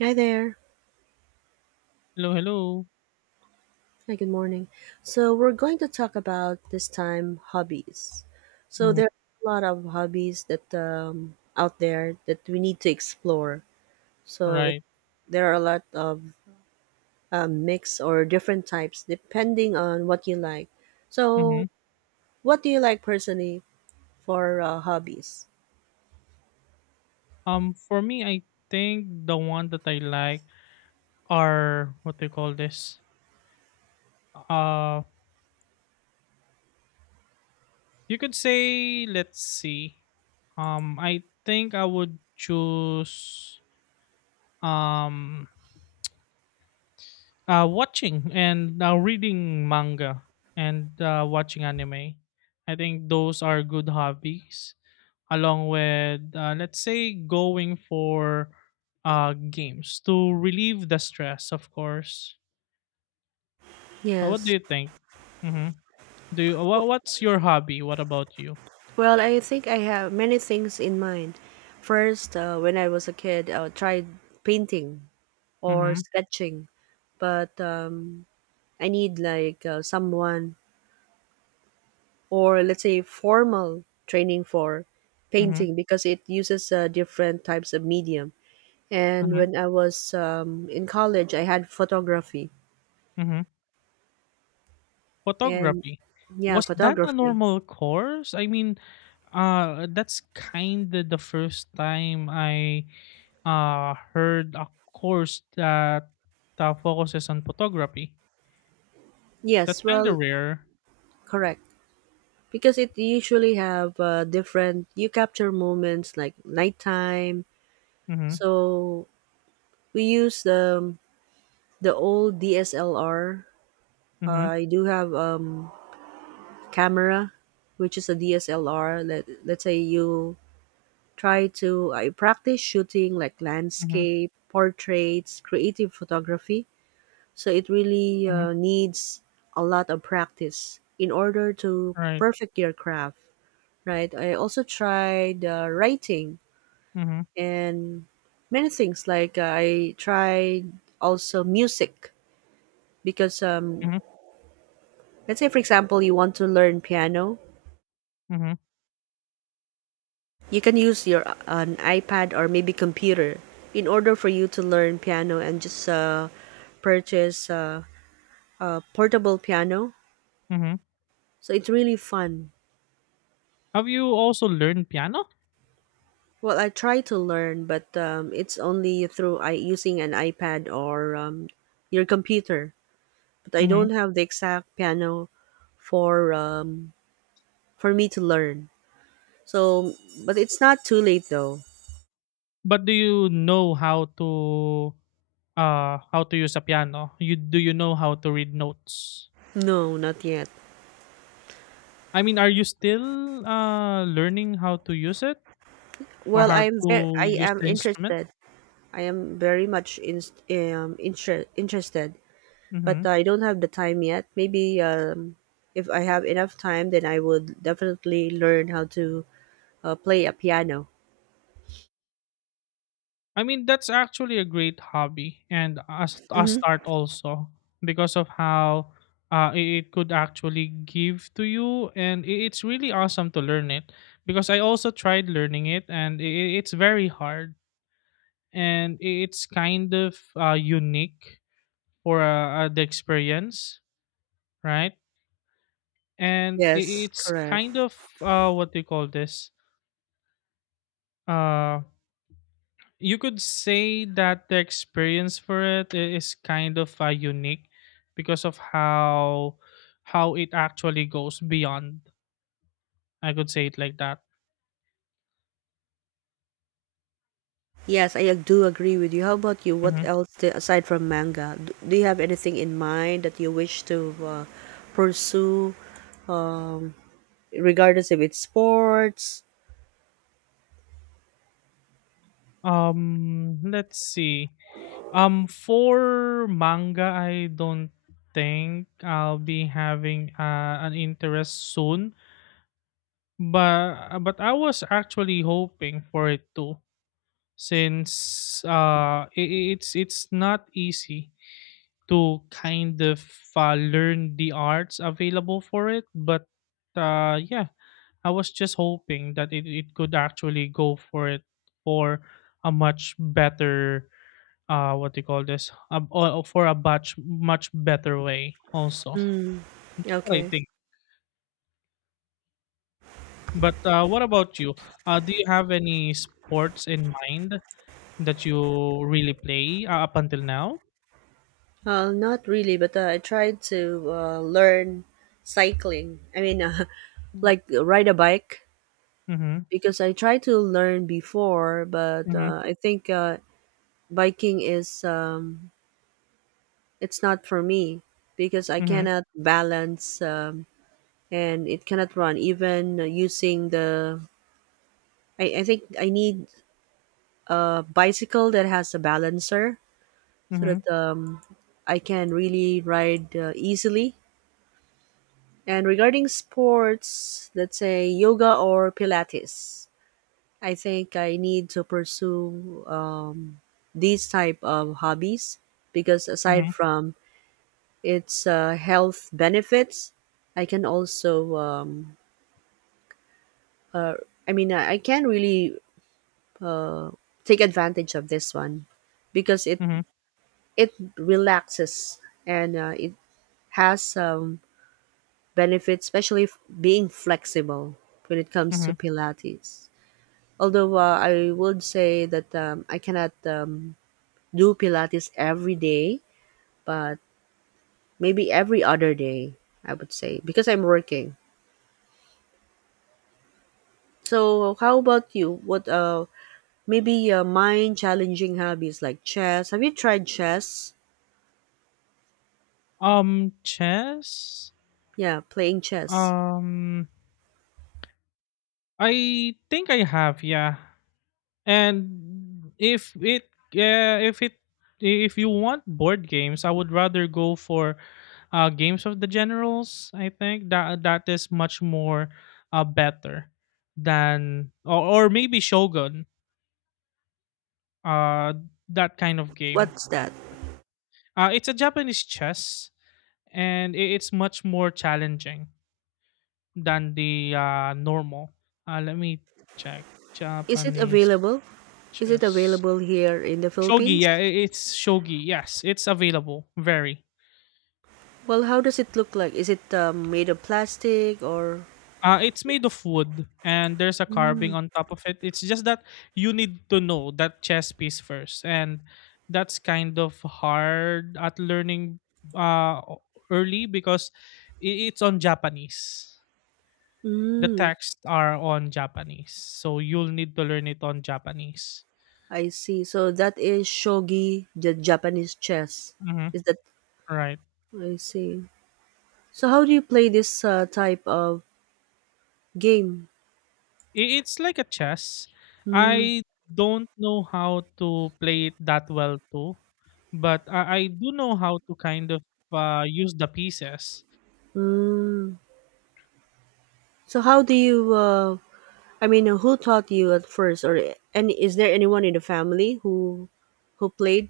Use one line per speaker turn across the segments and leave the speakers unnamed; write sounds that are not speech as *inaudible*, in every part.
Hi there.
Hello, hello.
Hi, good morning. So, we're going to talk about this time hobbies. So,
Mhm.
there are a lot of hobbies that out there that we need to explore. So, it,
Right.
there are a lot of mix or different types depending on what you like. So,
Hmm.
what do you like personally for hobbies?
For me, I think the one that I like are what do you call this? Uh, you could say. Let's see. I think I would choose um watching and reading manga and watching anime. I think those are good hobbies along with let's say going for games to relieve the stress of course. What
Yes.
do you think? Mm-hmm. do you wha
W-
What's your hobby? What about you?
Well, I think I have many things in mind. First, when I was a kid, I tried painting. Or
Mm-hmm.
sketching, but I need like someone or let's say formal training for
Mm-hmm.
painting because it uses different types of medium. And
Mm-hmm.
when I was in college, I had photography
Mm-hmm.
and
Photography.
yeah,
Was that a
photography.
normal course? I mean, that's kind of the first time I heard a course that focuses on photography.
Yes,
That's kind of
well,
rare.
correct. Because it usually have different you capture moments like nighttime.
Mm-hmm.
So we use the old DSLR.
Mm-hmm.
I do have camera, which is a DSLR. Let's say you try to I practice shooting like
Mm-hmm.
landscape, portraits, creative photography. So it really
Mm-hmm.
needs a lot of practice in order to
Right.
perfect your craft, right? I also tried writing
Mhm.
and many things like I tried also music because
Mhm.
let's say for example you want to learn piano.
Mhm.
You can use your an iPad or maybe computer in order for you to learn piano and just purchase a portable piano.
Mhm.
So it's really fun.
Have you also learned piano?
Well, I try to learn, but it's only through I using an iPad or your computer. But I
Mhm.
don't have the exact piano for um, for me to learn. So, but it's not too late though.
But do you know how to use a piano? You Do you know how to read notes?
No, not yet.
I mean, are you still learning how to use it or
Well,
how
I'm very
to
I
use
am
the instrument?
interested. I am very much in, interested, but
Mhm.
I don't have the time yet. Maybe if I have enough time, then I would definitely learn how to play a piano.
I mean, that's actually a great hobby and a
Hmm.
start also, because of how it could actually give to you. And it's really awesome to learn it because I also tried learning it, and it's very hard, and it's kind of unique for the experience, right? And
Yes,
it's
correct.
kind of what do you call this? Uh, you could say that the experience for it is kind of unique because of how it actually goes beyond, I could say it like that.
Yes, do agree with you. How about you? What
Mhm.
else aside from manga? Do you have anything in mind that you wish to pursue, um, regardless if it's sports?
um let's see. For manga, I don't think I'll be having an interest soon, but I was actually hoping for it too, since it's not easy to kind of learn the arts available for it. But yeah, I was just hoping that it could actually go for it for a much better what do you call this, or for a much better way also,
Mm,
what I
okay.
think. But what about you? Do you have any sports in mind that you really play up until now?
Not really, but I tried to learn cycling. I mean, *laughs* like ride a bike
Mm-hmm.
because I tried to learn before, but
Mm-hmm.
I think biking is it's not for me because I
Mm-hmm.
cannot balance and it cannot run even using the. I think I need a bicycle that has a balancer so
Mm-hmm.
that I can really ride easily. And regarding sports, let's say yoga or Pilates, I think I need to pursue these type of hobbies because aside
Mm-hmm.
from its health benefits, I can also, uh, I mean, I can really take advantage of this one because it relaxes and it has benefits, especially being flexible when it comes to
Mm-hmm.
Pilates. Although I would say that I cannot do Pilates every day, but maybe every other day, I would say, because I'm working. So, how about you? What maybe mind challenging hobbies like chess? Have you tried chess?
Chess?
Yeah, playing chess.
Um, I think I have, yeah. And if it, yeah, if you want board games, I would rather go for games of the generals. I think that that is much more better than, or maybe Shogun. Uh, that kind of game.
What's that?
It's a Japanese chess, and it's much more challenging than the normal. Let me check.
Is it
Japanese
available? Is it
chess.
available here in the
Shogi,
Philippines?
yeah, it's shogi. Yes, it's available. Very.
Well, how does it look like? Is it made of plastic or?
It's made of wood, and there's a
Mm.
carving on top of it. It's just that you need to know that chess piece first, and that's kind of hard at learning uh o- early, because it's on Japanese. The
Mm.
texts are on Japanese, so you'll need to learn it on Japanese.
I see. So that is shogi, the Japanese chess.
Mm-hmm.
Is that
Right.
I see. So how do you play this type of game?
It's like a chess.
Mm,
I don't know how to play it that well too, but I do know how to kind of use the pieces.
mm. So how do you I mean who taught you at first or and is there anyone in the family who played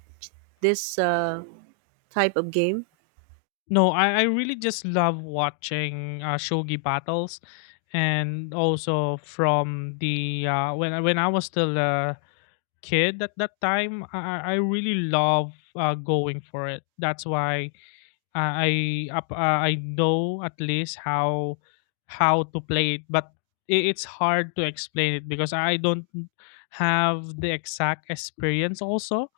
this type of game?
No, I really just love watching shogi battles, and also from the when I was still a kid at that time, I really love going for it. That's why Uh, I I know at least how to play it, but it's hard to explain it because I don't have the exact experience also,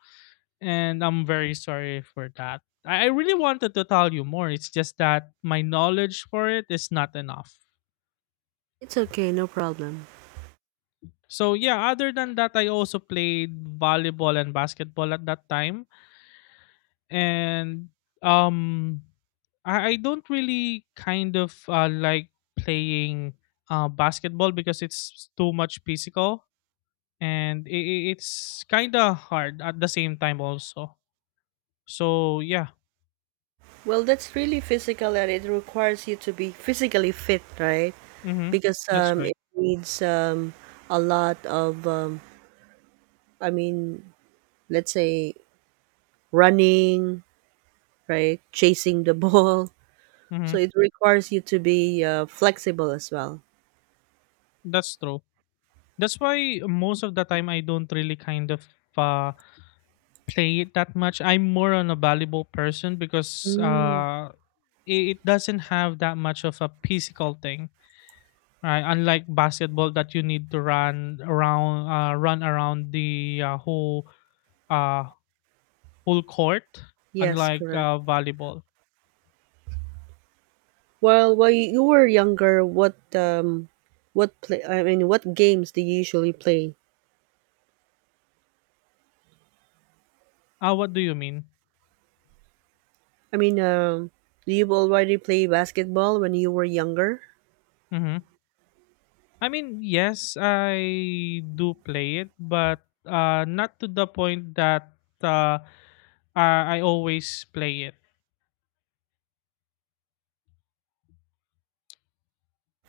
and I'm very sorry for that. I really wanted to tell you more. It's just that my knowledge for it is not enough.
It's okay, no problem.
So yeah, other than that, I also played volleyball and basketball at that time. And um I don't really kind of like playing basketball, because it's too much physical, and it's kind of hard at the same time also, so yeah.
Well, that's really physical, and it requires you to be physically fit, right?
Mm-hmm.
Because
That's right.
it needs a lot of I mean, let's say running, right? Chasing the *laughs* ball.
Mm-hmm.
So it requires you to be flexible as well.
That's true. That's why most of the time I don't really kind of uh, play it that much. I'm more on a volleyball person, because
Mm,
it doesn't have that much of a physical thing. Right, unlike basketball, that you need to run around the uh, whole court.
yes,
Unlike
correct.
volleyball.
Well, while you were younger, what play? I mean, what games do you usually play?
Ah, what do you mean?
I mean, do you already play basketball when you were younger?
Mm-hmm. I mean, yes, I do play it, but not to the point that I always play it.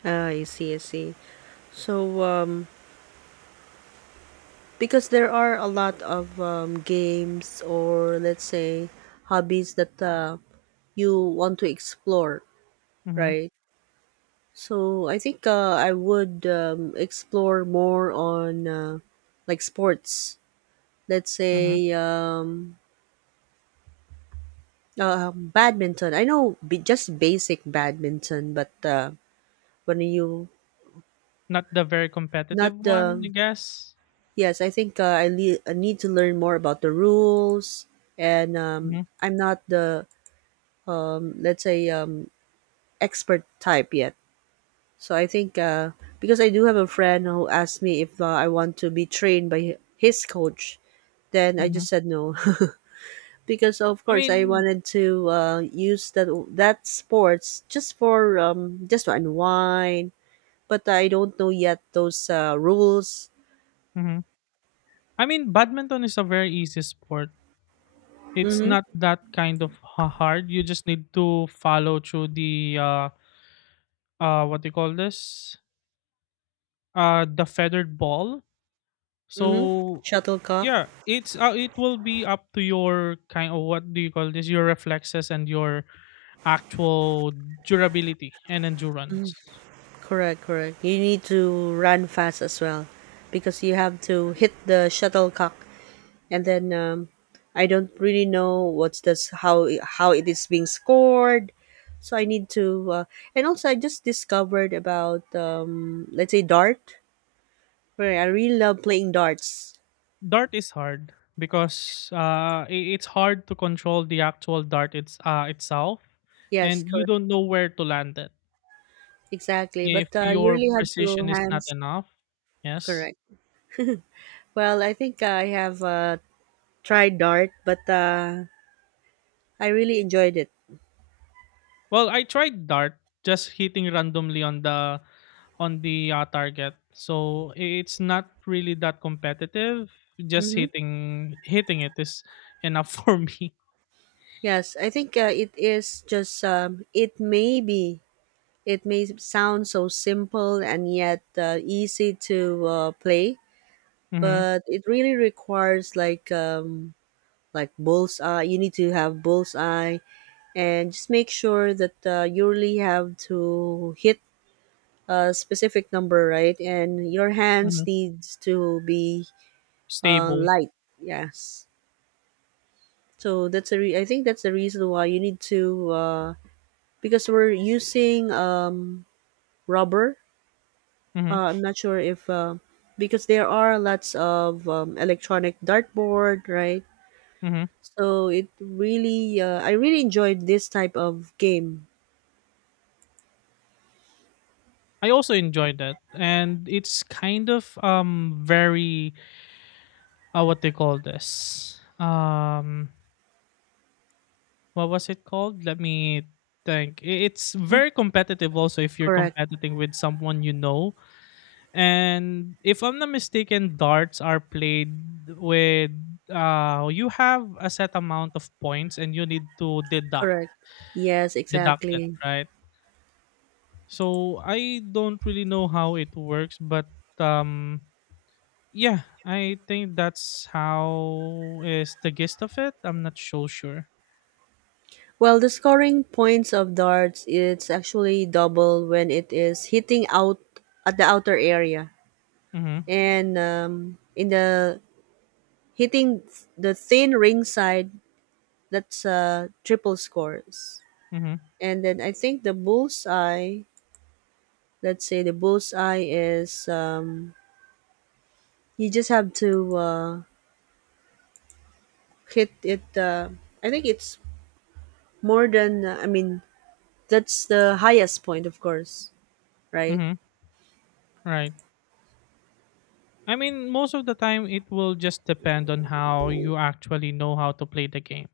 Ah, I see, I see. So, because there are a lot of games or let's say hobbies that you want to explore,
Mhm.
right? So I think I would explore more on like sports. Let's
Mhm.
say badminton. Just basic badminton, but when you
Not the very
not
competitive one,
the
I guess.
yes, I think I need to learn more about the rules, and
Mhm.
I'm not the let's say expert type yet. So I think because I do have a friend who asked me if I want to be trained by his coach, then I
Mhm.
just said no. *laughs* Because of
I
course I
mean,
wanted to use that that sports just for just to unwind, but I don't know yet those rules.
mhm. I mean, badminton is a very easy sport. It's
Mm-hmm.
not that kind of ha hard. You just need to follow through the, what they call this, the feathered ball,
Mm-hmm.
so
Shuttlecock.
yeah, it will be up to your kind of what do you call this, your reflexes and your actual durability and endurance.
Correct, correct. You need to run fast as well because you have to hit the shuttlecock and then I don't really know what's this how it is being scored. So I need to, and also I just discovered about let's say dart. Right, I really love playing darts.
Dart is hard, because it's hard to control the actual dart it's itself,
Yes,
and you
correct,
don't know where to land it
exactly. But
if
you
your
really have to
precision is not
hands
enough. Yes.
correct. Well, I think I have tried dart, but I really enjoyed it.
Well, I tried dart, just hitting randomly on the target. So it's not really that competitive. Just
Mm-hmm.
hitting it is enough *laughs* for me.
Yes, I think it is just it may be it may sound so simple and yet easy to play,
Hmm.
but it really requires like bullseye. You need to have bullseye and just make sure that you really have to hit a specific number, right? And your hands
Hmm.
needs to be
Stable.
light. Yes. So that's a I think that's the reason why you need to because we're using rubber.
Hmm.
I'm not sure if because there are lots of electronic dartboard, right?
Hmm.
So it really, I really enjoyed this type of game.
I also enjoyed that, and it's kind of very what they call this, what was it called? Let me think. It's
Mm,
very competitive. Also, if you're
correct,
competing with someone you know. And if I'm not mistaken, darts are played with you have a set amount of points, and you need to
correct. Yes,
deduct it,
exactly.
right? So I don't really know how it works, but um yeah, I think that's how is the gist of it. I'm not so sure.
Well, the scoring points of darts it's actually double when it is hitting out at the outer area,
Mhm.
and in the hitting the thin ring side, that's triple scores.
Mhm.
And then I think the bullseye let's say the bullseye is you just have to hit it I think it's more than I mean, that's the highest point of course, right?
Mhm. Right. I mean, most of the time it will just depend on how you actually know how to play the game,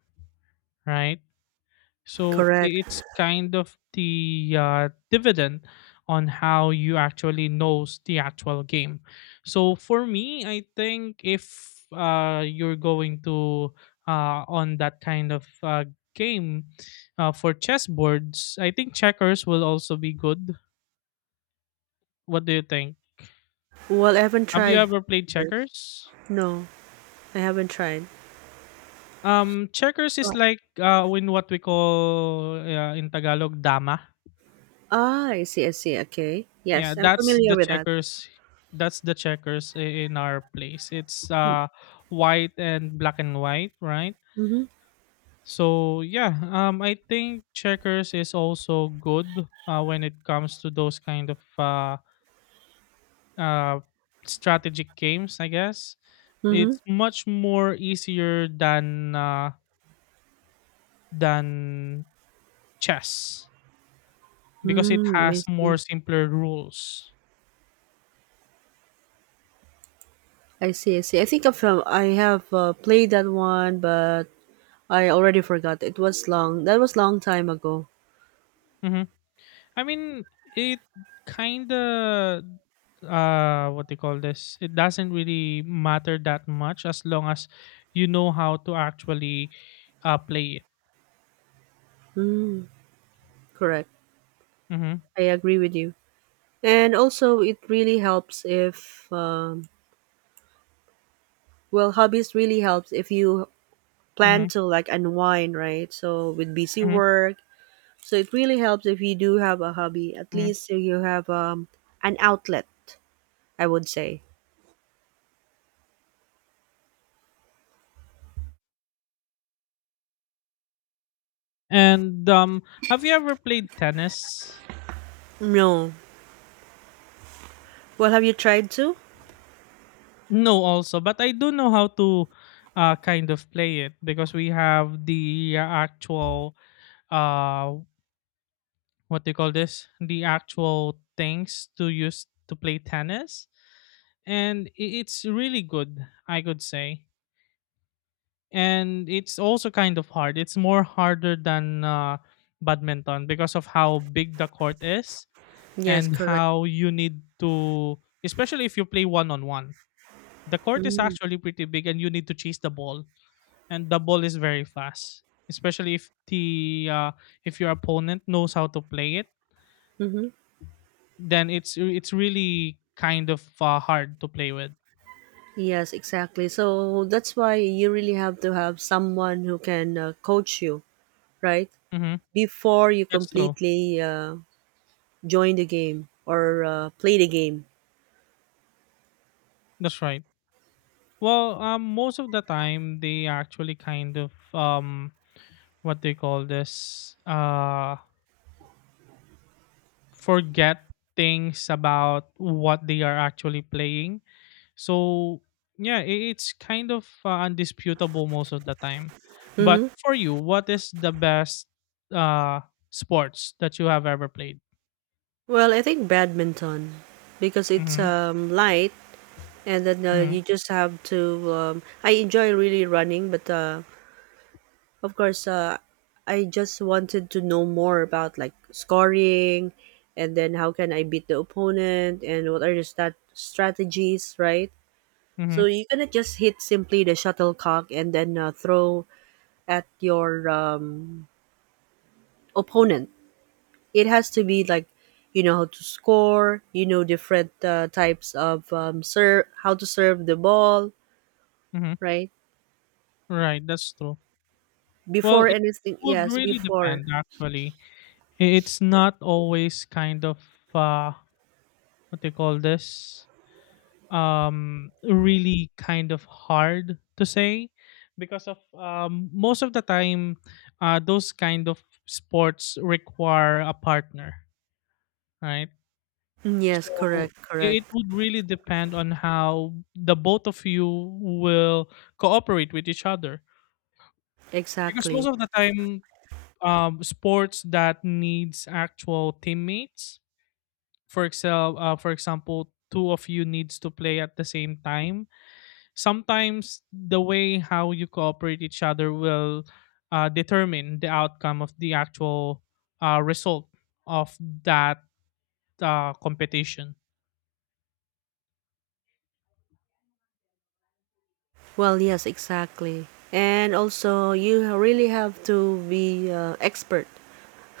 right? So
Correct.
it's kind of the dividend on how you actually knows the actual game. So for me, I think if you're going to on that kind of game for chessboards, I think checkers will also be good. What do you think?
Well, I haven't
Have you
tried
ever played
first.
checkers?
No, I haven't tried.
Checkers is
Oh,
like in what we call in Tagalog, dama.
ah, I see, I see, okay,
Yeah,
yes, I'm
that's
familiar
the
with that.
checkers. That's the checkers in our place. It's white and black and white, right?
Mm-hmm.
So yeah, I think checkers is also good when it comes to those kind of uh, strategic games. I guess
Mm-hmm.
it's much more easier than than chess, because it
Mm, I
has more
see.
simpler rules.
I see. I think I have played that one, but I already forgot. It was long that was long time ago.
Mm-hmm. I mean, it kind of what they call this, it doesn't really matter that much, as long as you know how to actually play it.
Correct.
Hmm.
I agree with you. And also, it really helps if, well, hobbies really helps if you plan
Hmm.
to like unwind, right? So with busy
Hmm.
work, so it really helps if you do have a hobby. At
Hmm.
least you have an outlet, I would say.
And have you ever played tennis?
No. Well, have you tried to?
No also, but I do know how to kind of play it, because we have the actual uh what they call this, the actual things to use to play tennis, and it's really good, I could say. And it's also kind of hard. It's more harder than badminton, because of how big the court is,
Yes,
and
correct.
how you need to, especially if you play one on one, the court is
Mm-hmm.
actually pretty big, and you need to chase the ball, and the ball is very fast, especially if your opponent knows how to play it, then it's really kind of hard to play with.
Yes, exactly. So that's why you really have to have someone who can coach you, right?
Hmm.
Before you
That's true.
completely join the game or played a game?
That's right. Well, most of the time they actually kind of what they call this, forget things about what they are actually playing. So yeah, it's kind of undisputable most of the time. But
Mm-hmm.
for you, what is the best uh sports that you have ever played?
Well, I think badminton because it's
Mm-hmm.
light and then
Mm-hmm.
you just have to. I enjoy really running, but of course, I just wanted to know more about like scoring, and then how can I beat the opponent, and what are the strategies, right?
Mm-hmm.
So you cannot just hit simply the shuttlecock and then throw at your opponent. It has to be like you know how to score, you know different types of serve, how to serve the ball,
Mm-hmm.
right?
Right, that's true. Well,
Before
it
anything,
would
yes,
really
before.
depend actually. It's not always kind of uh what they call this, really kind of hard to say, because of most of the time those kind of sports require a partner, right?
Mm, yes,
So
correct, correct.
it would really depend on how the both of you will cooperate with each other, because most
Exactly.
of the time, sports that needs actual teammates. For example, two of you needs to play at the same time. Sometimes the way how you cooperate each other will determine the outcome of the actual result of that competition.
Well, yes, exactly. And also you really have to be expert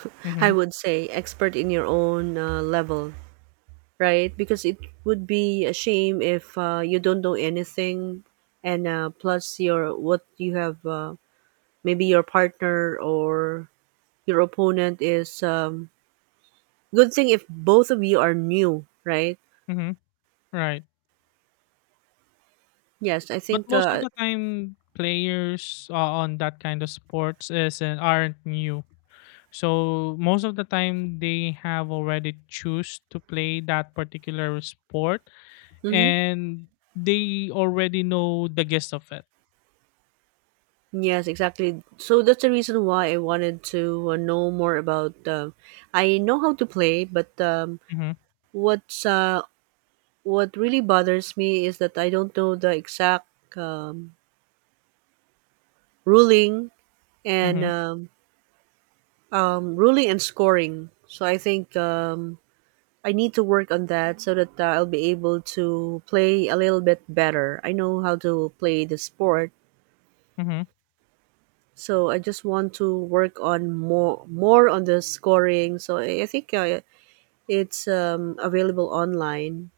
*laughs* I
Mm-hmm.
would say expert in your own level, right? Because it would be a shame if you don't know anything, and plus your what you have maybe your partner or your opponent is good thing if both of you are new, right?
Mm-hmm. Right.
Yes, I
But
think
most of the time, players on that kind of sports isn't aren't new. So most of the time, they have already choose to play that particular sport,
mhm.
and they already know the gist of it.
Yes, exactly, so that's the reason why I wanted to know more about I know how to play, but
Hmm.
what's what really bothers me is that I don't know the exact um, ruling and
Hmm.
ruling and scoring, so I think I need to work on that so that I'll be able to play a little bit better. I know how to play the sport,
Hmm.
so I just want to work on more on the scoring. So I think it's available online,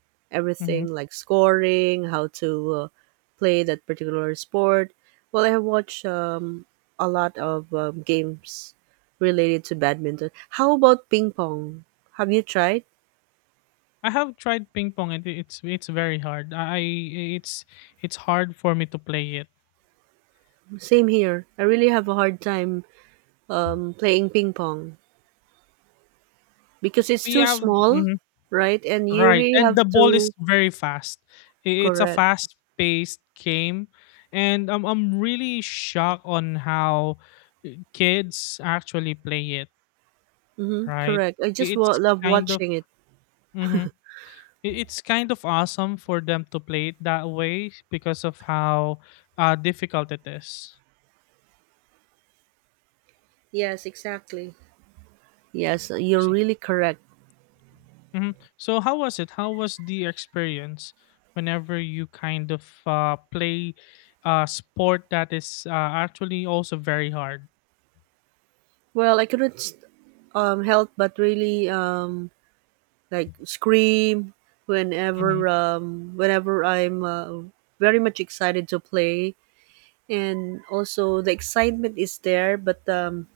Hmm.
everything like scoring, how to play that particular sport. Well, I have watched a lot of games related to badminton. How about ping pong? Have you tried?
I have tried ping pong, and it's very hard. I it's hard for me to play it.
Same here. I really have a hard time playing ping pong because it's
We
too
have.
small,
Mhm.
right? And you
Right,
really
and
have
the ball is
to
very fast. It's a
correct.
fast-paced game, and I'm really shocked on how kids actually play it.
Hmm,
Right,
correct. I just
it's
love
kind of
watching it.
hmm it's kind of awesome for them to play it that way because of how difficult it is.
Yes, exactly. Yes, you're
So,
really correct.
mhm, so how was it? How was the experience whenever you kind of play a sport that is actually also very hard?
Well, I couldn't help but really like scream
Mhm,
whenever whenever I'm very much excited to play, and also the excitement is there, but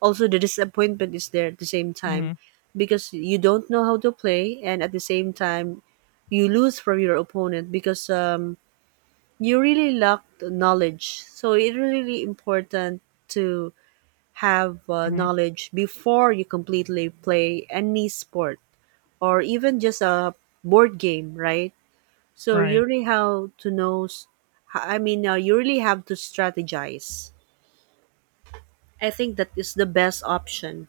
also the disappointment is there at the same time
mhm,
because you don't know how to play and at the same time you lose from your opponent because you really lack knowledge, so it's really really important to have
mhm,
knowledge before you completely play any sport or even just a board game, right? So you
right.
really have to know you really have to strategize. I think that is the best option.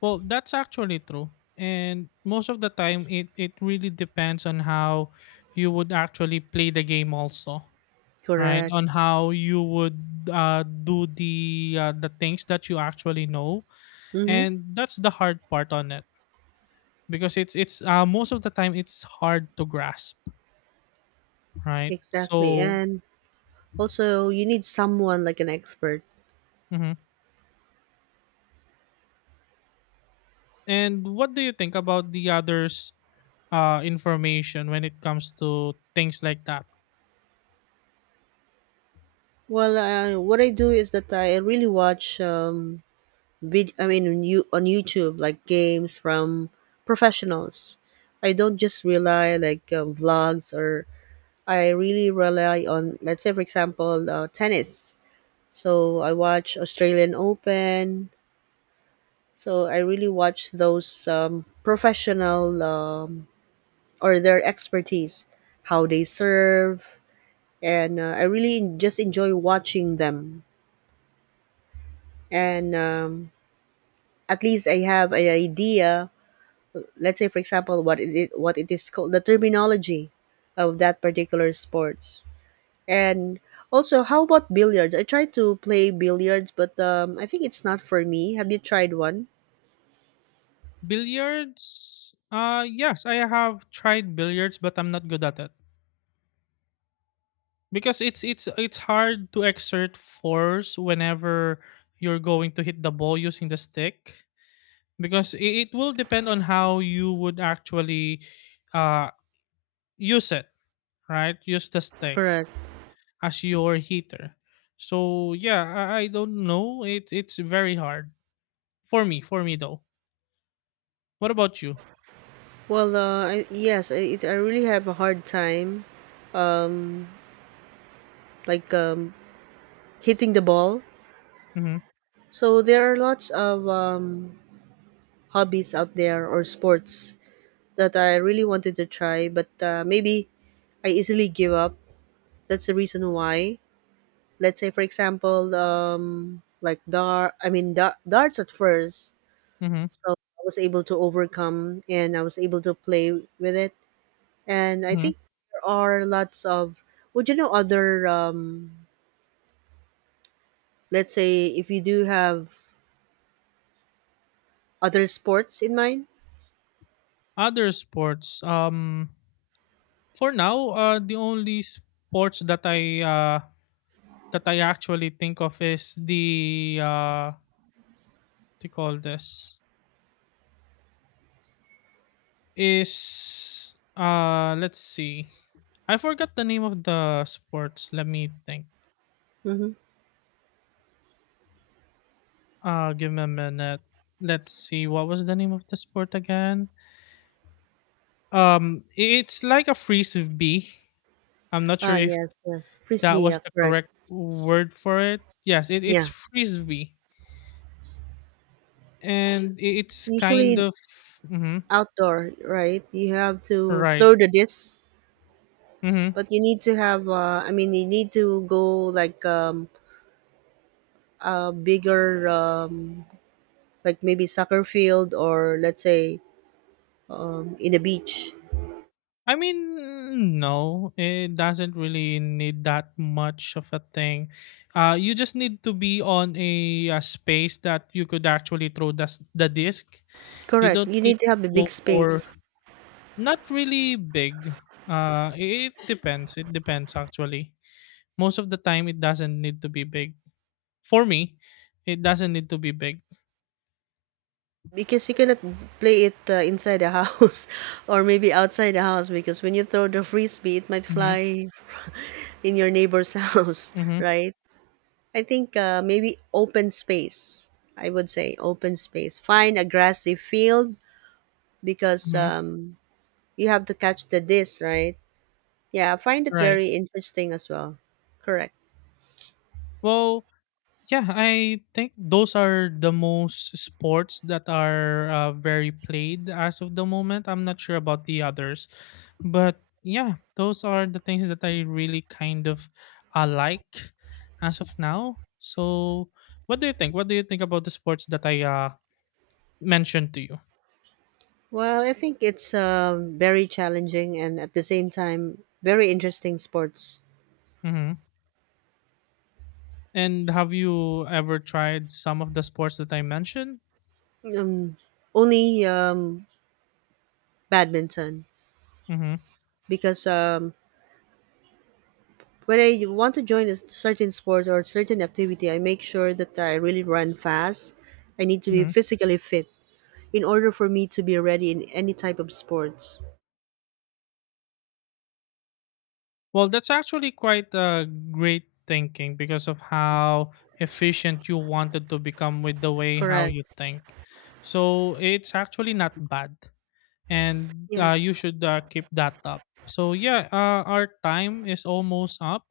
Well, that's actually true. And most of the time it really depends on how you would actually play the game also, right?
Correct.
On how you would do the things that you actually know.
Mm-hmm.
And that's the hard part on it because it's most of the time it's hard to grasp, right?
Exactly.
So,
And also, you need someone like an expert.
mhm, and what do you think about the others information when it comes to things like that?
Well, what I do is that I really watch on, on YouTube, like games from professionals. I don't just rely like vlogs, or I really rely on, let's say for example, tennis. So I watch Australian Open. So I really watch those professional or their expertise, how they serve, and I really just enjoy watching them. And at least I have an idea. Let's say, for example, what what it is called, the terminology of that particular sports. And also, how about billiards? I tried to play billiards, but I think it's not for me. Have you tried one?
Billiards? Yes, I have tried billiards, but I'm not good at it. Because it's hard to exert force whenever you're going to hit the ball using the stick because it will depend on how you would actually uh use it, right? Use the stick
Correct.
as your hitter. So yeah, I don't know. It's very hard for me, though. What about you?
Well, yes, I really have a hard time like hitting the ball.
Mhm.
So there are lots of hobbies out there or sports that I really wanted to try, but maybe I easily give up. That's the reason why. Let's say, for example, like dart. I mean, darts at first,
Mhm.
so I was able to overcome and I was able to play with it. And I
Mhm.
think there are lots of. Would you know other? Let's say if you do have other sports in mind.
Other sports, um, for now, the only sports that I actually think of is the what do you call this, is let's see, I forgot the name of the sports. Let me think.
Mm-hmm.
Give me a minute. Let's see. What was the name of the sport again? It's like a frisbee. I'm not
Ah,
sure if
yes, yes,
that
frisbee.
was
Yeah,
the
correct.
correct word for it. Yes, it's
Yeah,
frisbee, and it's kind
usually
of. Mhm.
outdoor, right? You have to
Right.
throw the disc,
Mm-hmm.
but you need to have. I mean, you need to go like a bigger, like maybe soccer field, or let's say in a beach.
I mean, no, it doesn't really need that much of a thing. You just need to be on a, space that you could actually throw the the disc. You
Correct.
don't
You
need
need to have
to
a
go
big
for
space
not really big. It depends. It depends actually. Most of the time, it doesn't need to be big. For me, it doesn't need to be big.
because you cannot play it inside the house *laughs* or maybe outside the house, because when you throw the frisbee, it might
Mm-hmm.
fly *laughs* in your neighbor's *laughs* house,
Mm-hmm.
right? I think maybe open space. I would say open space. Find a grassy field because
Mm-hmm.
you have to catch the disc, right? Yeah, I find it
Right.
very interesting as well. Correct.
Well, yeah, I think those are the most sports that are very played as of the moment. I'm not sure about the others, but yeah, those are the things that I really kind of like as of now. So, what do you think? What do you think about the sports that I mentioned to you?
Well, I think it's very challenging and at the same time very interesting sports.
Hmm. And have you ever tried some of the sports that I mentioned?
Um, only badminton,
Mm-hmm.
because when I want to join a certain sport or certain activity, I make sure that I really run fast. I need to be
Mm-hmm.
physically fit in order for me to be ready in any type of sports.
Well, that's actually quite great thinking because of how efficient you wanted to become with the way how
Correct.
you think. So it's actually not bad, and you
Yes.
should keep that up. So yeah, our time is almost up,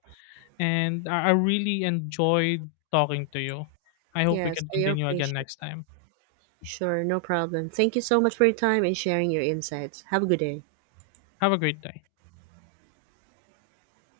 and I really enjoyed talking to you. I hope we
Yes,
can
I
continue again
appreciate.
next time.
Sure, no problem. Thank you so much for your time and sharing your insights. Have a good day.
Have a great day.